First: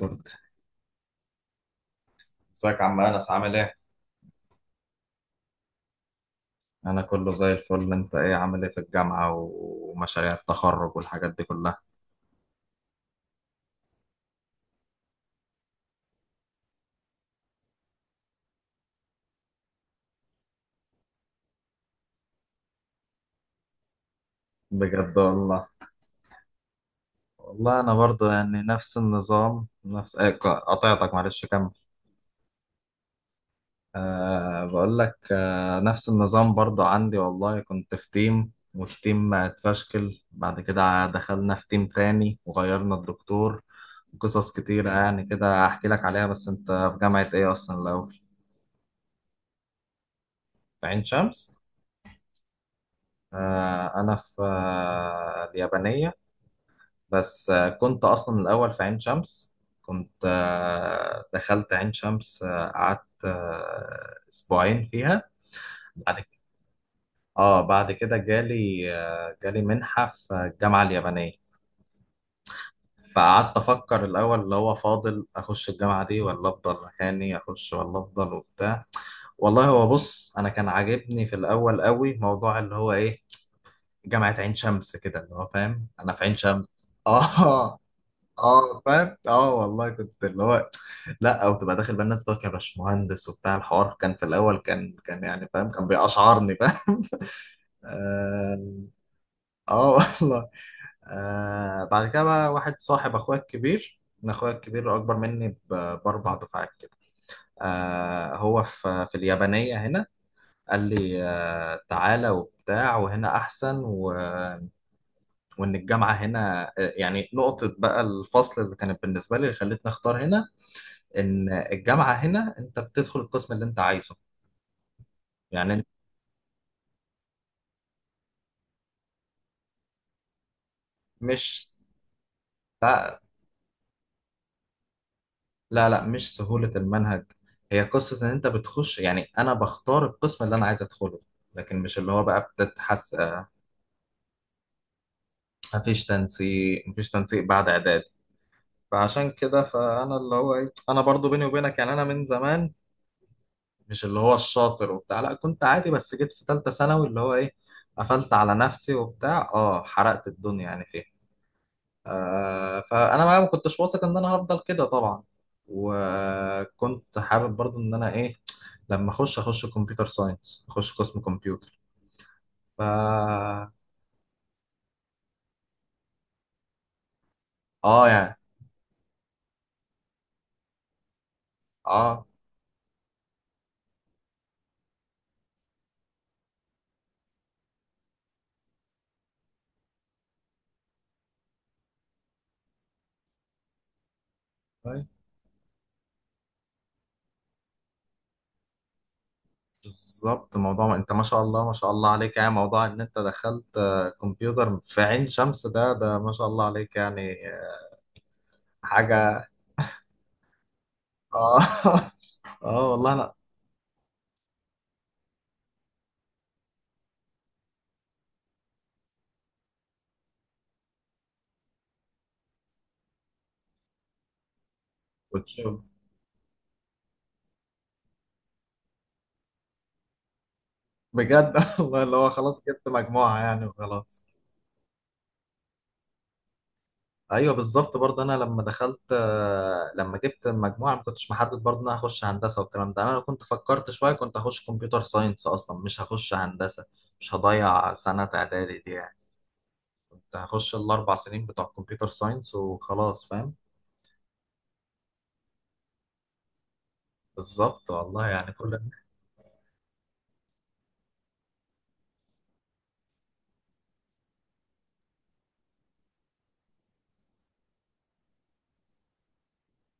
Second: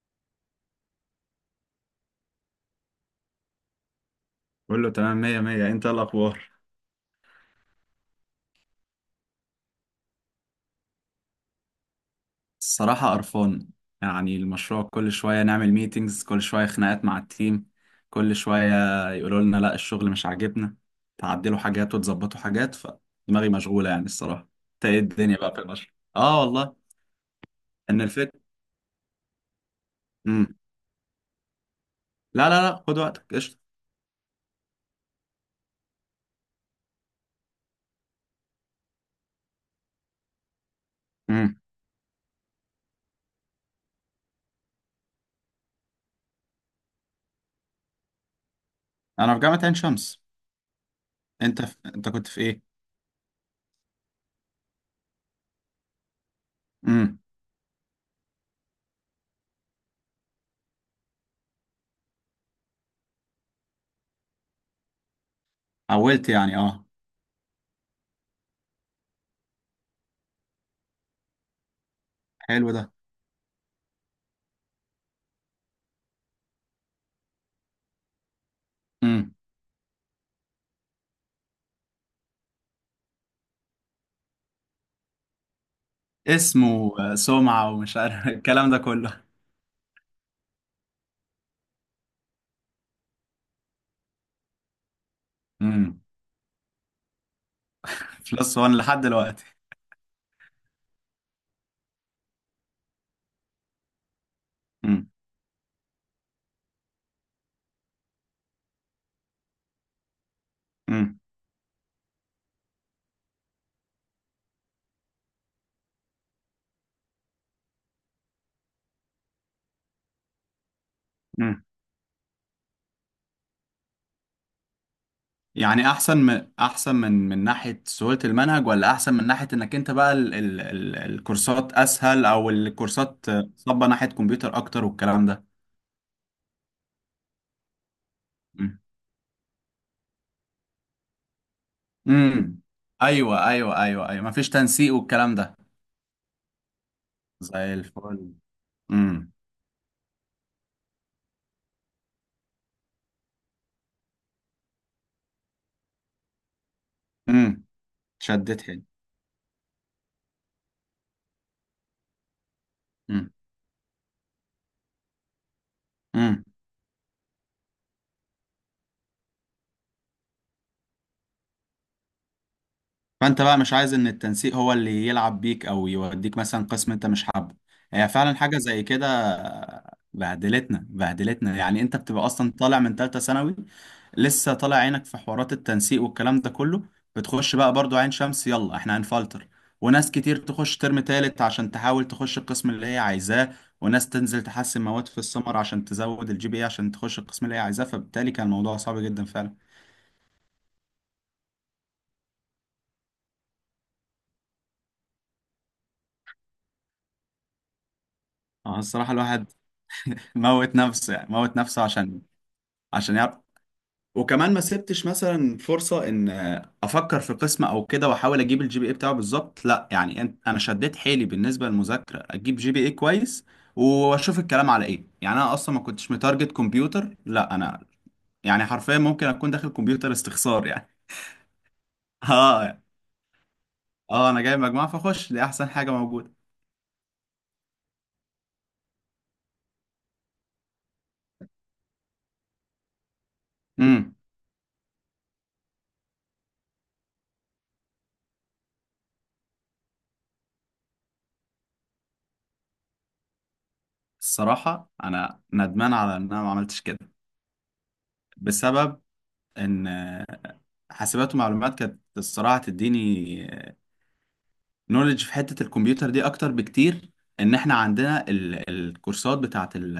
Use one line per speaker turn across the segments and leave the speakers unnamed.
كنت ازيك يا عم انس، عامل ايه؟
كله تمام، مية مية. انت ايه الاخبار؟
انا كله زي الفل. انت ايه، عامل ايه في الجامعة ومشاريع التخرج والحاجات دي كلها؟
الصراحة قرفان. يعني المشروع كل شوية نعمل ميتينجز، كل شوية خناقات مع التيم، كل شوية يقولوا لنا لا الشغل مش عاجبنا، تعدلوا حاجات وتظبطوا حاجات، فدماغي مشغولة يعني الصراحة. انت ايه
بجد
الدنيا بقى في
والله.
المشروع؟ اه والله.
والله انا
ان
برضو
الفكرة،
يعني نفس النظام، نفس ايه.
امم
قطعتك، معلش كمل.
لا خد وقتك، قشطة.
بقول لك، نفس النظام برضو عندي والله، كنت في تيم والتيم اتفشكل، بعد كده دخلنا
امم
في تيم تاني وغيرنا الدكتور. قصص كتيرة يعني كده، احكي لك عليها. بس انت في جامعة ايه اصلا الاول؟
انا في جامعة عين شمس.
في عين شمس؟
انت في... انت كنت في ايه؟
أنا في اليابانية.
امم
بس كنت أصلا الأول في عين شمس. كنت دخلت عين شمس، قعدت أسبوعين فيها بعد كده.
حولت يعني اه؟
بعد كده جالي جالي منحة في الجامعة اليابانية.
حلو ده.
فقعدت أفكر الأول، اللي هو فاضل أخش الجامعة دي ولا أفضل مكاني، أخش ولا أفضل وبتاع.
امم
والله هو بص، أنا كان عاجبني في الأول قوي موضوع اللي هو إيه، جامعة عين شمس كده، اللي هو فاهم، أنا في عين شمس.
اسمه سمعة
آه.
ومش عارف الكلام ده
اه فاهم،
كله.
اه والله كنت اللي هو لا، او تبقى داخل بقى الناس بتوع، كان باشمهندس وبتاع الحوار، كان في الاول، كان يعني فاهم، كان بيقشعرني فاهم.
بلس 1
اه.
لحد دلوقتي.
آه والله. آه بعد كده بقى واحد صاحب اخويا الكبير، انا اخويا الكبير
امم
اكبر مني باربع دفعات كده. آه هو في اليابانيه هنا. قال
امم
لي آه تعالى وبتاع، وهنا احسن و... وان الجامعه هنا يعني نقطه بقى الفصل اللي كانت بالنسبه لي، اللي خلتني اختار هنا، ان
امم
الجامعه هنا انت بتدخل القسم اللي انت عايزه. يعني انت
يعني احسن من، احسن من، ناحيه سهوله المنهج، ولا احسن من ناحيه انك انت بقى ال
مش...
الكورسات اسهل، او
لا
الكورسات صبه ناحيه كمبيوتر اكتر والكلام ده؟
لا لا، مش سهوله المنهج، هي قصه ان انت
امم
بتخش، يعني انا بختار القسم اللي انا عايز ادخله، لكن مش اللي هو بقى
امم
بتتحس
ايوه ايوه ايوه ايوه، مفيش تنسيق والكلام ده.
مفيش تنسيق، مفيش تنسيق بعد
زي
اعداد.
الفل.
فعشان
امم
كده فانا اللي هو ايه، انا برضو بيني وبينك يعني، انا من زمان مش اللي هو الشاطر وبتاع لا، كنت عادي، بس جيت في ثالثه ثانوي اللي هو ايه
امم
قفلت على
شدت حيل.
نفسي وبتاع، اه حرقت الدنيا يعني فيها. فانا بقى ما كنتش واثق ان انا هفضل كده طبعا. وكنت حابب برضو ان انا ايه، لما اخش اخش كمبيوتر ساينس، اخش قسم كمبيوتر. ف
فانت بقى مش عايز ان التنسيق هو اللي يلعب بيك او يوديك مثلا قسم انت مش حابه.
اه
هي فعلا
يعني
حاجه زي كده. بهدلتنا بهدلتنا، يعني انت
اه.
بتبقى اصلا طالع من ثالثه ثانوي، لسه طالع عينك في حوارات التنسيق والكلام ده كله. بتخش بقى برضو عين شمس، يلا احنا هنفلتر. وناس كتير تخش ترم تالت عشان تحاول تخش القسم اللي هي عايزاه. وناس تنزل تحسن
طيب.
مواد في السمر عشان تزود الجي بي اي عشان تخش القسم اللي هي عايزاه. فبالتالي كان الموضوع صعب جدا فعلا.
بالظبط موضوع، ما انت ما شاء الله ما شاء الله عليك يعني، موضوع ان انت دخلت كمبيوتر في عين شمس، ده ما شاء الله عليك يعني
اه الصراحه الواحد
حاجة.
موت نفسه، يعني موت
اه.
نفسه عشان،
اه والله
عشان
انا
يعرف. وكمان ما سبتش مثلا فرصة ان افكر في قسم او كده واحاول اجيب الجي بي اي بتاعه بالظبط. لا يعني انا شديت حيلي بالنسبة للمذاكرة اجيب جي بي اي كويس، واشوف الكلام على ايه. يعني
كنت.
انا اصلا ما كنتش متارجت كمبيوتر، لا انا يعني حرفيا ممكن اكون داخل كمبيوتر استخسار يعني.
بجد والله اللي هو خلاص
اه،
جبت مجموعة يعني وخلاص.
اه انا جايب مجموعة فاخش دي احسن حاجة موجودة.
ايوه بالظبط برضه، انا لما دخلت لما جبت المجموعه ما كنتش محدد برضه ان انا هخش هندسه والكلام ده. انا لو كنت فكرت شويه
امم
كنت هخش كمبيوتر ساينس اصلا، مش هخش هندسه. مش هضيع سنه اعدادي دي يعني. كنت هخش الاربع سنين بتوع كمبيوتر ساينس وخلاص فاهم.
الصراحة انا ندمان على ان انا ما عملتش كده،
بالظبط والله يعني كل...
بسبب ان حاسبات ومعلومات كانت الصراحة تديني نولج في حتة الكمبيوتر دي أكتر بكتير. إن إحنا عندنا ال... الكورسات بتاعة ال...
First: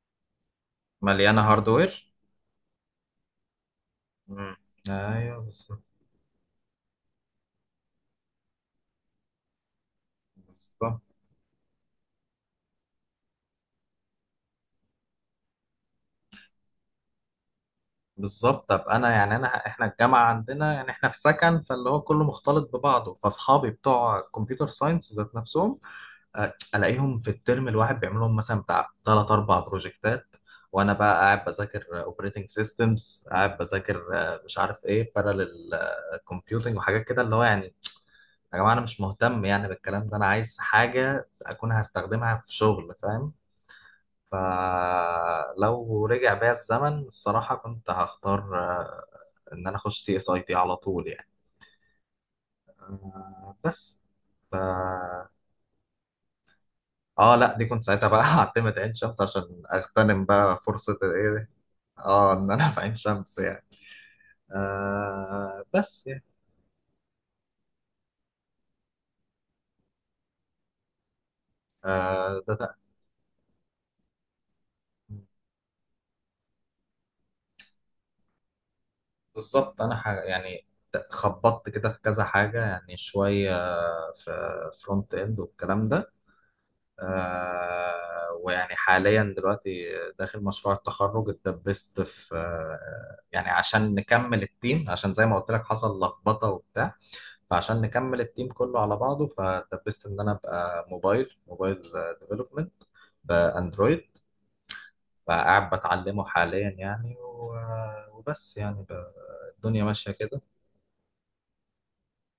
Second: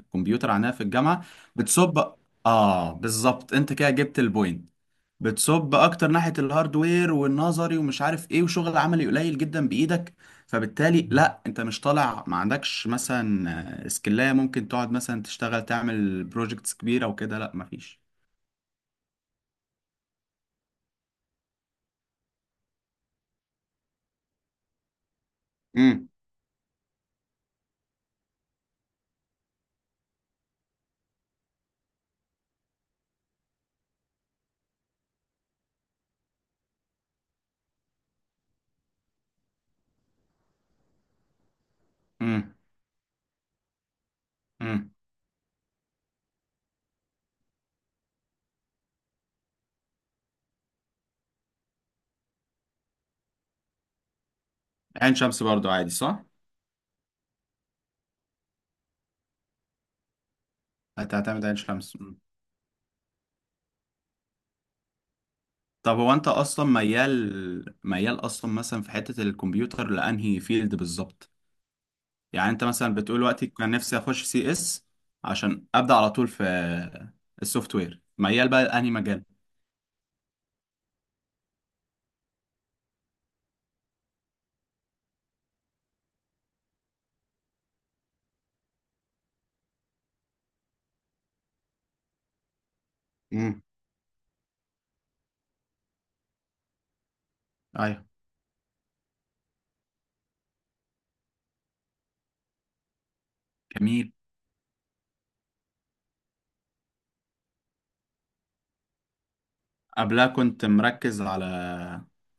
الكمبيوتر عندنا في الجامعة
مليانه هاردوير.
بتصب. آه بالظبط، أنت كده جبت
مم.
البوينت.
ايوه
بتصب
بالظبط.
أكتر ناحية الهاردوير والنظري ومش عارف إيه، وشغل عملي قليل جدا بإيدك.
بالظبط.
فبالتالي لا أنت مش طالع، ما عندكش مثلا سكلاية ممكن تقعد مثلا تشتغل تعمل بروجكتس كبيرة وكده، لا مفيش.
بالظبط طب انا يعني، انا احنا الجامعه عندنا يعني، احنا في سكن فاللي هو كله مختلط ببعضه. فاصحابي بتوع كمبيوتر ساينس ذات نفسهم
امم
الاقيهم في الترم الواحد بيعملوا لهم مثلا بتاع ثلاث اربع بروجكتات، وانا بقى قاعد بذاكر اوبريتنج سيستمز، قاعد بذاكر مش عارف ايه، بارالل كومبيوتنج وحاجات كده اللي هو يعني يا جماعه، انا مش مهتم يعني بالكلام ده، انا عايز حاجه اكون هستخدمها في
امم
شغل فاهم.
امم
فلو رجع بيا الزمن الصراحه كنت هختار ان انا اخش سي اس اي تي على طول يعني. بس ف
عين شمس برضو عادي صح؟
اه. لا دي كنت ساعتها بقى هعتمد عين شمس عشان اغتنم بقى فرصة الايه
هتعتمد
دي؟
عين شمس.
اه ان انا في عين شمس يعني.
طب
بس
هو
يعني.
انت اصلا ميال اصلا مثلا في حتة الكمبيوتر لانهي فيلد بالظبط؟ يعني
ده,
انت
ده
مثلا بتقول وقتي كان نفسي اخش سي اس، عشان ابدا على طول في السوفت وير، ميال بقى لانهي مجال.
بالظبط. انا حاجة يعني خبطت كده في كذا حاجة يعني، شوية في فرونت اند والكلام ده. آه ويعني حاليا دلوقتي داخل مشروع التخرج، اتدبست في آه يعني
امم
عشان نكمل التيم، عشان زي ما قلت لك حصل لخبطة وبتاع. فعشان
ايوه
نكمل التيم كله على بعضه فدبست ان انا ابقى موبايل موبايل ديفلوبمنت، باندرويد.
جميل.
فقاعد بتعلمه حاليا يعني، و- وبس يعني ب- الدنيا ماشيه
قبلها
كده.
كنت مركز على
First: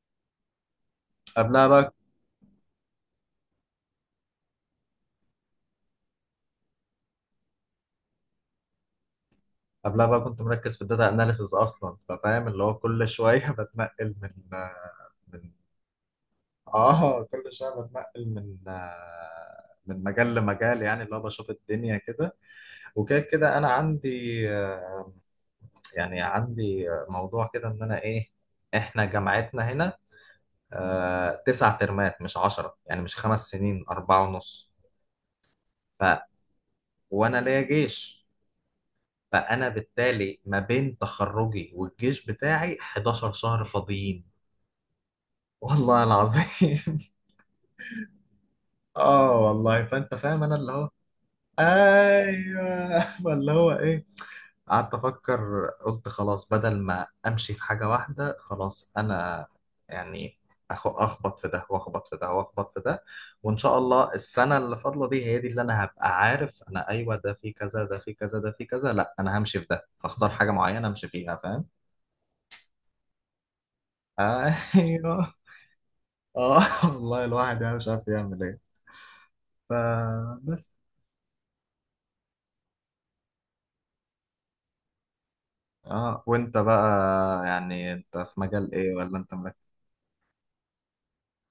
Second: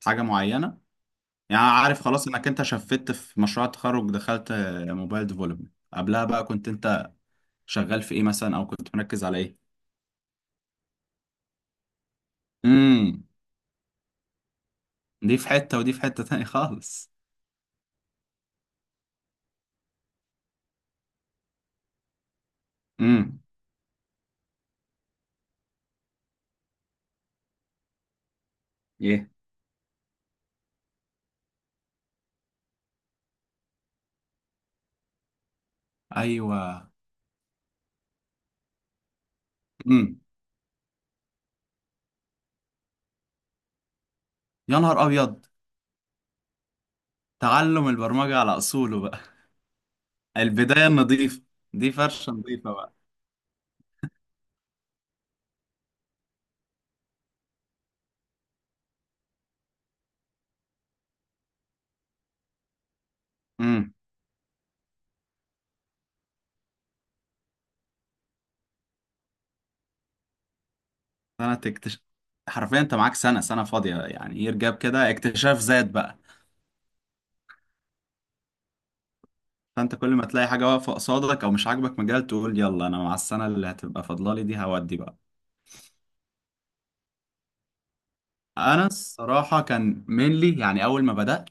حاجة معينة؟ يعني
قبلها بقى.
عارف خلاص انك انت شفت في مشروع التخرج دخلت موبايل ديفلوبمنت، قبلها بقى كنت انت شغال في ايه مثلا او كنت مركز على ايه؟
قبلها بقى كنت مركز في الداتا اناليسز اصلا، ففاهم اللي هو كل
امم
شويه بتنقل من
دي في
من.
حتة ودي في حتة تاني خالص.
اه كل شويه بتنقل من من مجال لمجال يعني اللي هو بشوف الدنيا كده، وكده
امم
كده انا عندي يعني عندي موضوع كده ان انا ايه، احنا
ايه.
جامعتنا هنا تسع ترمات مش عشرة يعني، مش خمس سنين، اربعة ونص. ف
ايوه.
وانا ليا جيش، فانا
امم
بالتالي ما بين تخرجي والجيش بتاعي 11 شهر فاضيين.
يا نهار ابيض.
والله العظيم.
تعلم البرمجه على اصوله بقى.
اه والله فانت فاهم انا اللي
البدايه
هو.
النظيفه. دي فرشه نظيفه بقى.
ايوه اللي هو ايه قعدت أفكر قلت خلاص بدل ما أمشي في حاجة واحدة خلاص أنا يعني أخبط في ده وأخبط في ده وأخبط في ده، وإن شاء
امم
الله السنة اللي فاضلة دي هي دي اللي أنا هبقى عارف، أنا أيوه ده في كذا، ده في كذا، ده في كذا، لأ أنا همشي في ده، هختار حاجة معينة أمشي فيها
سنه
فاهم؟
اكتشاف. حرفيا انت معاك سنه فاضيه، يعني ايه رجاب كده،
أيوه.
اكتشاف ذات بقى.
آه والله الواحد يعني مش عارف يعمل إيه.
فانت كل ما تلاقي حاجه
فبس.
واقفه قصادك او مش عاجبك مجال تقول يلا انا مع السنه اللي هتبقى فاضله لي دي، هودي بقى.
آه وأنت بقى يعني أنت في مجال
انا
إيه ولا أنت
الصراحه
مركز؟
كان مينلي يعني اول ما بدات،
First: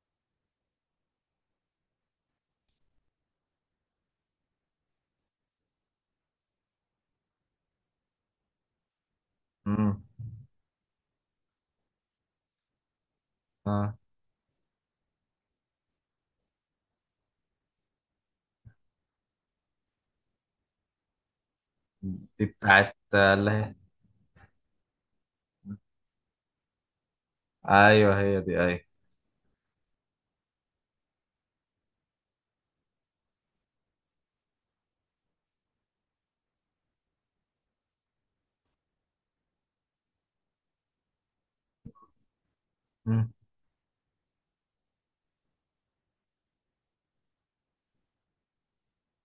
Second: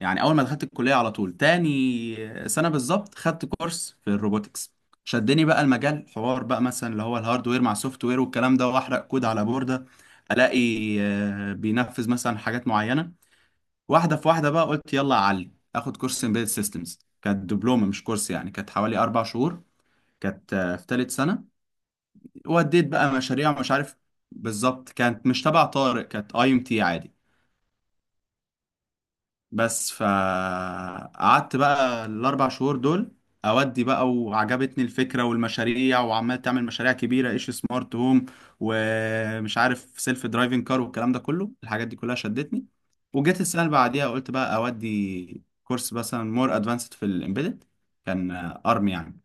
يعني اول ما دخلت الكليه على طول تاني سنه بالظبط، خدت كورس في الروبوتكس. شدني بقى المجال، حوار بقى مثلا اللي هو الهاردوير مع السوفت وير والكلام ده، واحرق كود على بورده،
مم.
الاقي بينفذ مثلا حاجات معينه.
آه
واحده في واحده بقى قلت يلا اعلي اخد كورس امبيدد سيستمز، كانت دبلومه مش كورس يعني، كانت حوالي 4 شهور، كانت في ثالث سنه.
دي
وديت
بتاعت
بقى
اللي
مشاريع ومش
هي.
عارف. بالظبط، كانت مش تبع طارق، كانت اي ام تي عادي.
ايوه هي دي ايوه.
بس فقعدت بقى الاربع شهور دول، اودي بقى. وعجبتني الفكره والمشاريع، وعمال تعمل مشاريع كبيره ايش سمارت هوم، ومش عارف سيلف درايفنج كار والكلام ده كله، الحاجات دي كلها شدتني.
مم.
وجيت السنه اللي بعديها قلت بقى اودي كورس مثلا مور ادفانسد في الامبيدد، كان ارم يعني.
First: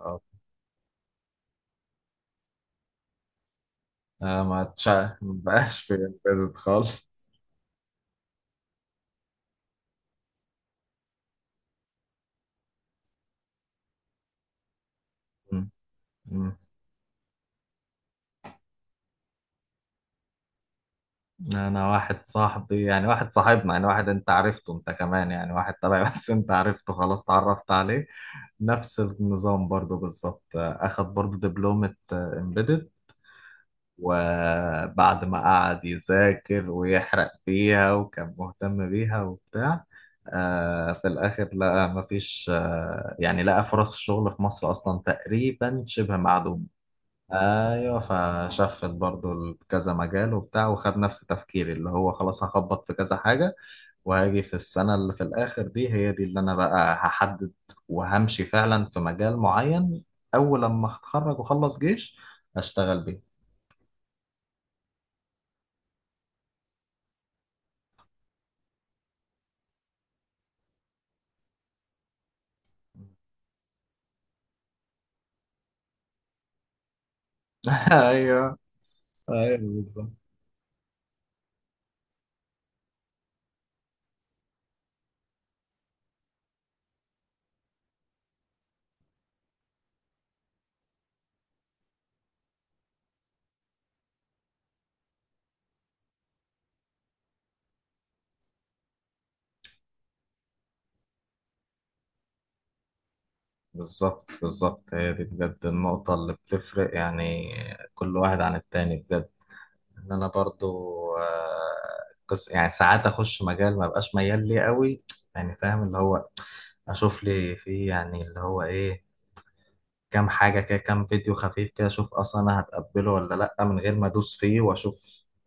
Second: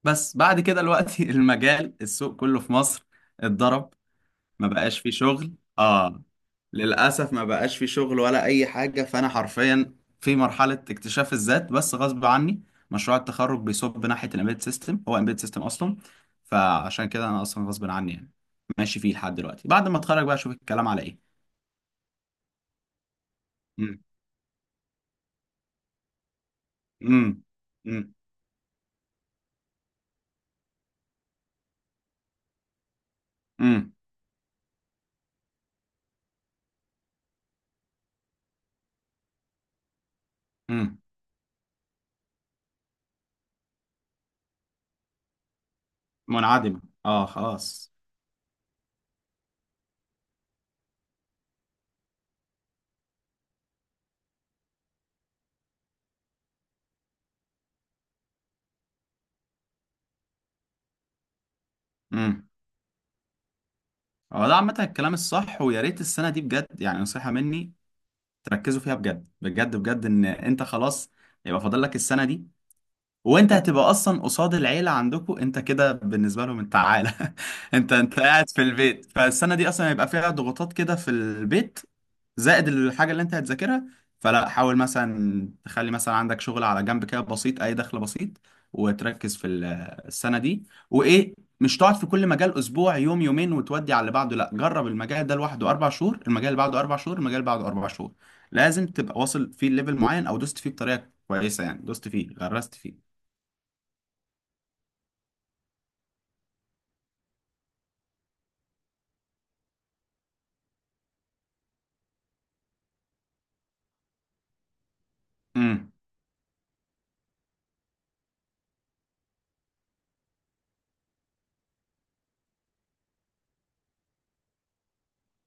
اه.
بس بعد كده الوقت المجال، السوق كله في مصر اتضرب.
ما
ما بقاش في
تشع
شغل،
مبقاش في
اه.
امبيدد خالص.
للأسف ما بقاش في شغل ولا أي حاجة. فأنا حرفيا في مرحلة اكتشاف الذات بس غصب عني. مشروع التخرج بيصب ناحية الامبيد سيستم، هو امبيد سيستم
مم.
أصلا.
مم.
فعشان كده أنا أصلا غصب عني يعني ماشي فيه لحد دلوقتي، بعد ما أتخرج بقى أشوف الكلام على إيه.
انا واحد صاحبي يعني، واحد صاحبنا يعني،
مم.
واحد انت عرفته انت كمان يعني، واحد تبعي بس انت عرفته خلاص،
مم.
اتعرفت عليه.
مم.
نفس النظام برضو بالظبط، اخد برضو دبلومة امبيدد،
مم.
وبعد ما قعد يذاكر ويحرق فيها وكان مهتم بيها وبتاع، آه
مم.
في الآخر لقى مفيش آه يعني لقى فرص الشغل في مصر أصلا تقريبا شبه معدومة.
منعدمة. اه خلاص.
أيوه. فشفت برضو كذا مجال وبتاع، وخد نفس تفكيري اللي هو خلاص هخبط في كذا حاجة، وهاجي في السنة اللي في الآخر دي هي دي اللي أنا بقى هحدد، وهمشي فعلا في مجال معين أول لما أتخرج وأخلص جيش،
مم.
أشتغل بيه.
هو ده عامة الكلام الصح، ويا ريت السنة دي بجد يعني نصيحة مني تركزوا فيها بجد بجد بجد. ان انت خلاص يبقى فاضل لك السنه دي، وانت هتبقى اصلا قصاد العيله، عندكم انت كده بالنسبه لهم انت عاله، انت قاعد
أيوه.
في البيت، فالسنه
ايوه
دي اصلا هيبقى
بالظبط.
فيها ضغوطات كده في البيت، زائد الحاجه اللي انت هتذاكرها. فلا، حاول مثلا تخلي مثلا عندك شغل على جنب كده بسيط، اي دخل بسيط، وتركز في السنه دي. وايه، مش تقعد في كل مجال اسبوع يوم يومين وتودي على اللي بعده، لا جرب المجال ده لوحده 4 شهور، المجال اللي بعده 4 شهور، المجال اللي بعده اربع شهور. لازم تبقى واصل فيه ليفل معين، او دوست فيه بطريقه كويسه، يعني دوست فيه، غرست فيه.
بالظبط. بالظبط هي دي بجد النقطة اللي بتفرق يعني كل واحد عن التاني بجد، إن أنا برضو قص يعني ساعات أخش مجال ما بقاش ميال ليه قوي يعني فاهم
امم
اللي هو، أشوف لي فيه يعني اللي هو إيه كام حاجة كده، كام فيديو خفيف كده، أشوف أصلا أنا هتقبله ولا لأ من غير ما أدوس فيه وأشوف،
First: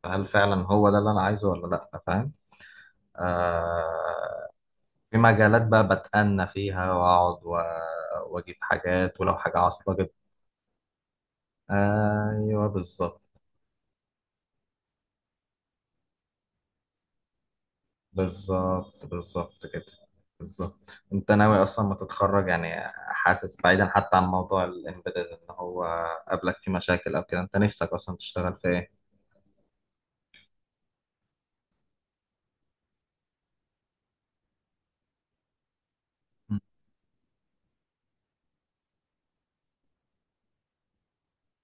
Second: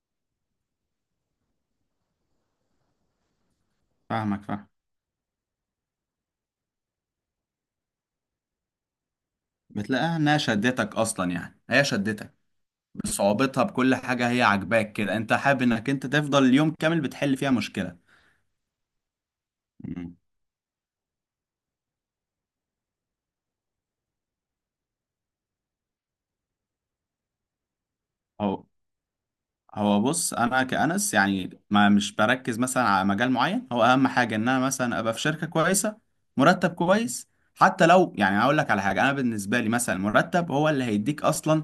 هل فعلا هو ده اللي أنا عايزه ولا لأ فاهم.
فاهمك
آه
فاهم.
في مجالات بقى بتأنى فيها وأقعد وأجيب حاجات ولو حاجة عاصلة أجيب.
بتلاقيها انها شدتك اصلا، يعني هي شدتك
أيوه بالظبط.
بصعوبتها، بكل حاجه هي عاجباك كده، انت حابب انك انت تفضل اليوم كامل بتحل فيها مشكله.
بالظبط. بالظبط كده.
امم
بالظبط. أنت ناوي أصلا ما تتخرج يعني، حاسس بعيدا حتى عن موضوع الإمبيدد إن هو قابلك فيه مشاكل أو كده، أنت نفسك أصلا تشتغل
هو
في إيه؟
هو بص انا كأنس يعني، ما مش بركز مثلا على مجال معين، هو اهم حاجه ان انا مثلا ابقى في شركه كويسه، مرتب كويس. حتى لو يعني هقول لك على حاجه، انا بالنسبه لي مثلا المرتب هو اللي هيديك اصلا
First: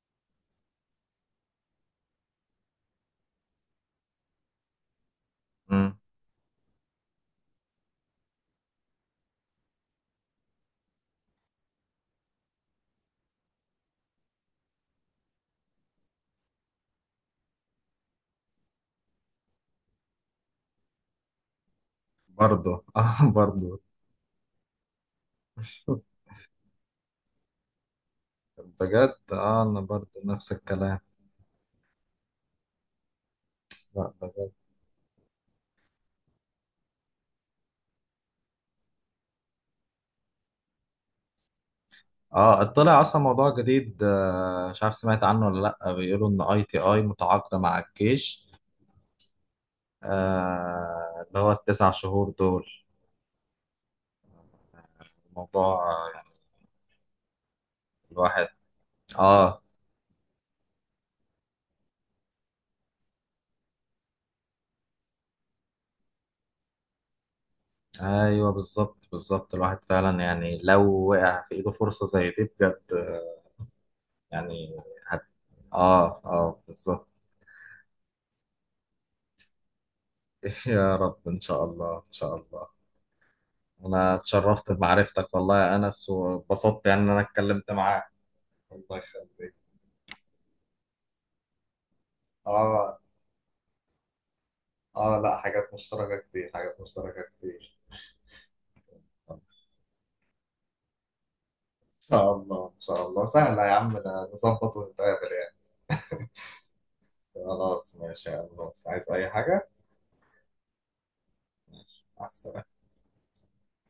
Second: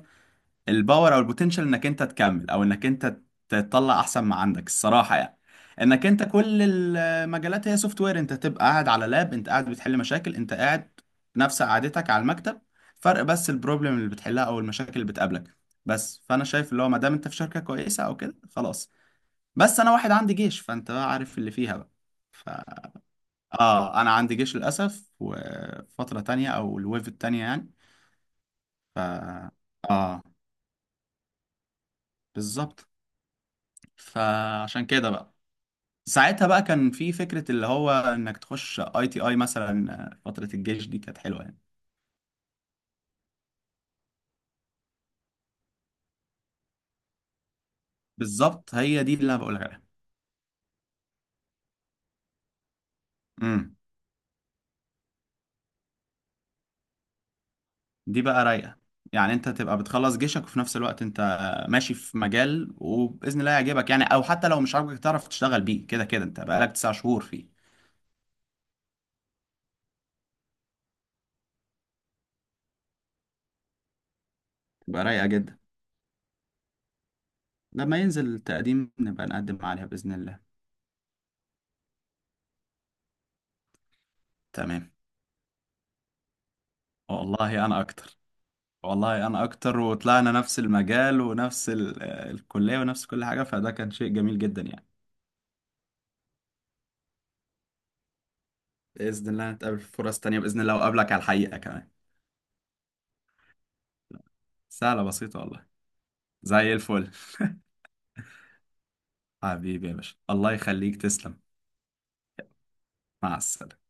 الباور او البوتنشال انك انت تكمل، او انك انت تطلع احسن ما عندك الصراحه يعني.
امم.
انك انت كل المجالات هي سوفت وير، انت تبقى قاعد على لاب، انت قاعد بتحل مشاكل، انت قاعد نفس قعدتك على المكتب، فرق بس البروبلم اللي بتحلها او المشاكل اللي بتقابلك. بس فانا شايف اللي هو ما دام انت في شركه كويسه او كده، خلاص. بس انا واحد عندي جيش، فانت بقى عارف اللي فيها بقى. ف...
برضه. آه برضه.
اه انا عندي جيش للاسف وفتره تانية، او الويف التانية يعني. ف
بجد آه أنا برضه
اه
نفس الكلام.
بالظبط.
لا.
فعشان كده بقى، ساعتها بقى كان في فكرة اللي هو انك تخش اي تي اي مثلا، فترة الجيش دي كانت حلوة يعني.
اه طلع اصلا موضوع جديد مش عارف سمعت عنه ولا لا، بيقولوا ان اي تي اي متعاقده مع الجيش.
بالظبط، هي دي اللي انا بقولك عليها.
اللي هو التسع شهور دول
امم
الموضوع يعني
دي بقى
الواحد.
رايقة. يعني انت
اه.
تبقى بتخلص جيشك، وفي نفس الوقت انت ماشي في مجال وبإذن الله يعجبك يعني، او حتى لو مش عاجبك تعرف تشتغل بيه، كده كده انت بقالك 9 شهور فيه.
ايوه بالظبط. بالظبط الواحد فعلا يعني لو وقع في ايده فرصه زي دي بجد يعني
تبقى
هت...
رايقة جدا.
اه اه بالظبط.
لما ينزل التقديم نبقى نقدم عليها بإذن الله.
يا رب ان شاء الله ان شاء الله. انا اتشرفت
تمام،
بمعرفتك والله يا انس، واتبسطت يعني ان انا
والله
اتكلمت
انا
معاك.
اكتر.
الله
والله انا
يخليك.
اكتر، وطلعنا نفس المجال ونفس الكلية
اه
ونفس كل حاجة، فده كان شيء جميل جدا يعني.
اه لا، حاجات مشتركة كتير، حاجات مشتركة كتير.
بإذن الله نتقابل في فرص تانية بإذن الله، وأقابلك على الحقيقة كمان.
ان شاء الله، ان شاء الله، سهلة يا عم، ده نظبط
سهلة
ونتقابل
بسيطة
يعني.
والله. زي الفل.
خلاص ماشي يا عم، عايز اي حاجة؟
حبيبي يا باشا، الله يخليك، تسلم.
ماشي، مع السلامة.
مع السلامة.